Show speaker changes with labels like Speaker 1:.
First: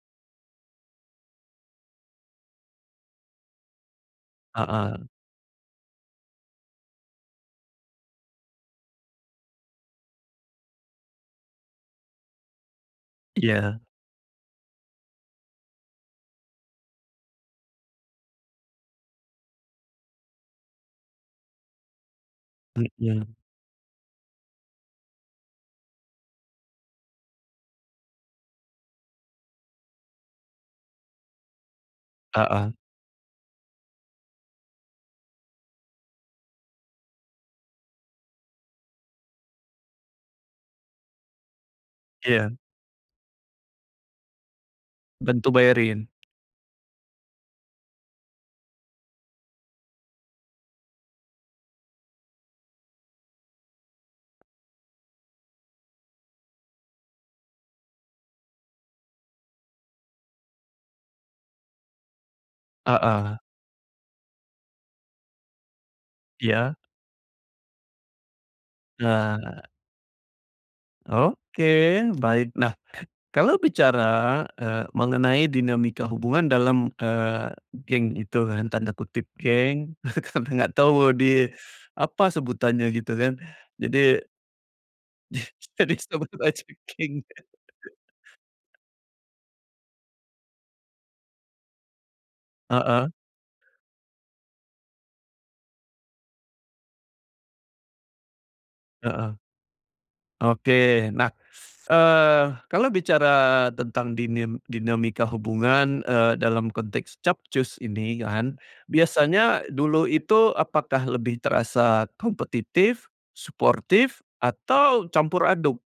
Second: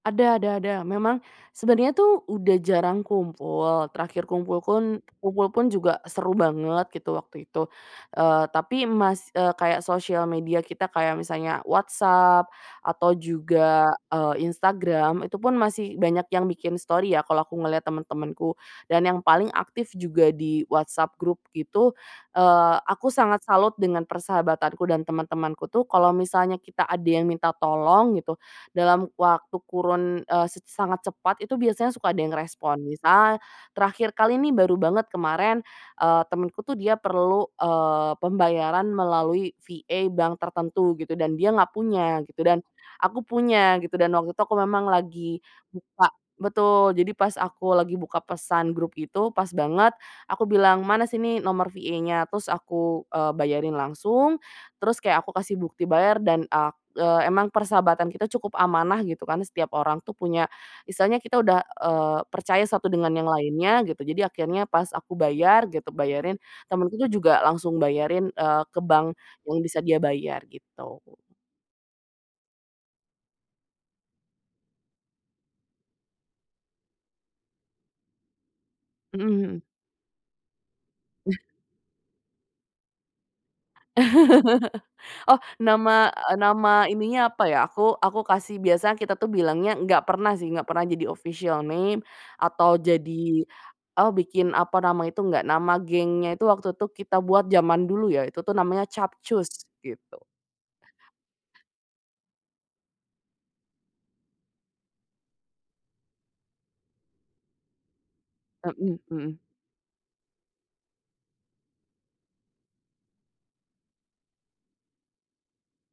Speaker 1: Ada ada ada. Memang sebenernya tuh udah jarang kumpul, terakhir kumpul kun
Speaker 2: Heeh.
Speaker 1: kumpul pun juga seru banget, gitu, waktu itu. Eee, tapi mas eee, kayak sosial media kita kayak misalnya WhatsApp, atau
Speaker 2: Iya.
Speaker 1: juga, eee, Instagram, itu pun masih banyak yang bikin story, ya, kalau aku ngelihat teman-temanku. Dan yang paling aktif juga di WhatsApp grup gitu, eee,
Speaker 2: E
Speaker 1: aku
Speaker 2: iya.
Speaker 1: sangat salut dengan persahabatanku, dan teman-temanku tuh kalau misalnya kita ada yang minta tolong gitu, dalam waktu kurun, eee, set sangat cepat itu biasanya suka ada yang
Speaker 2: Heeh.
Speaker 1: respon. Misal terakhir kali nih, baru banget kemarin, eee, temenku tuh dia perlu, eee, pembayaran melalui VA bank tertentu gitu, dan dia nggak punya, gitu,
Speaker 2: Iya.
Speaker 1: dan aku punya, gitu. Dan waktu itu aku memang lagi
Speaker 2: Bantu bayarin.
Speaker 1: buka betul. Jadi pas aku lagi buka pesan grup itu, pas banget, aku bilang, "Mana sini nomor VA-nya." Terus aku, eee, bayarin langsung, terus kayak aku kasih bukti bayar, dan ak eee, emang persahabatan kita cukup amanah gitu kan, setiap orang tuh punya misalnya kita udah, eee, percaya satu dengan yang
Speaker 2: Heeh.
Speaker 1: lainnya, gitu, jadi akhirnya pas aku bayar, gitu bayarin,
Speaker 2: Iya.
Speaker 1: temenku tuh juga langsung bayarin, eee, ke bank yang
Speaker 2: Nah.
Speaker 1: bisa dia bayar, gitu.
Speaker 2: Oke, baik. Nah, kalau bicara, eee, mengenai dinamika hubungan dalam, eee, geng itu kan, tanda
Speaker 1: Mhm
Speaker 2: kutip
Speaker 1: mhm.
Speaker 2: "geng" karena nggak tahu di, apa, sebutannya gitu, kan? Jadi
Speaker 1: Oh,
Speaker 2: jadi
Speaker 1: nama
Speaker 2: sebut
Speaker 1: eee,
Speaker 2: aja
Speaker 1: nama
Speaker 2: geng.
Speaker 1: ininya apa ya, aku aku kasih biasa kita tuh bilangnya enggak pernah sih, enggak pernah jadi official name, atau
Speaker 2: Heeh.
Speaker 1: jadi, eee, bikin, apa, nama itu enggak. Nama gengnya itu waktu itu kita buat, zaman dulu ya, itu tuh namanya
Speaker 2: Heeh.
Speaker 1: Capcus, gitu.
Speaker 2: Oke. Nah, eee, kalau bicara tentang dinim dinamika hubungan, eee, dalam konteks Capcus ini, kan,
Speaker 1: Mhm mhm.
Speaker 2: biasanya dulu itu apakah lebih terasa kompetitif, suportif, atau campur aduk?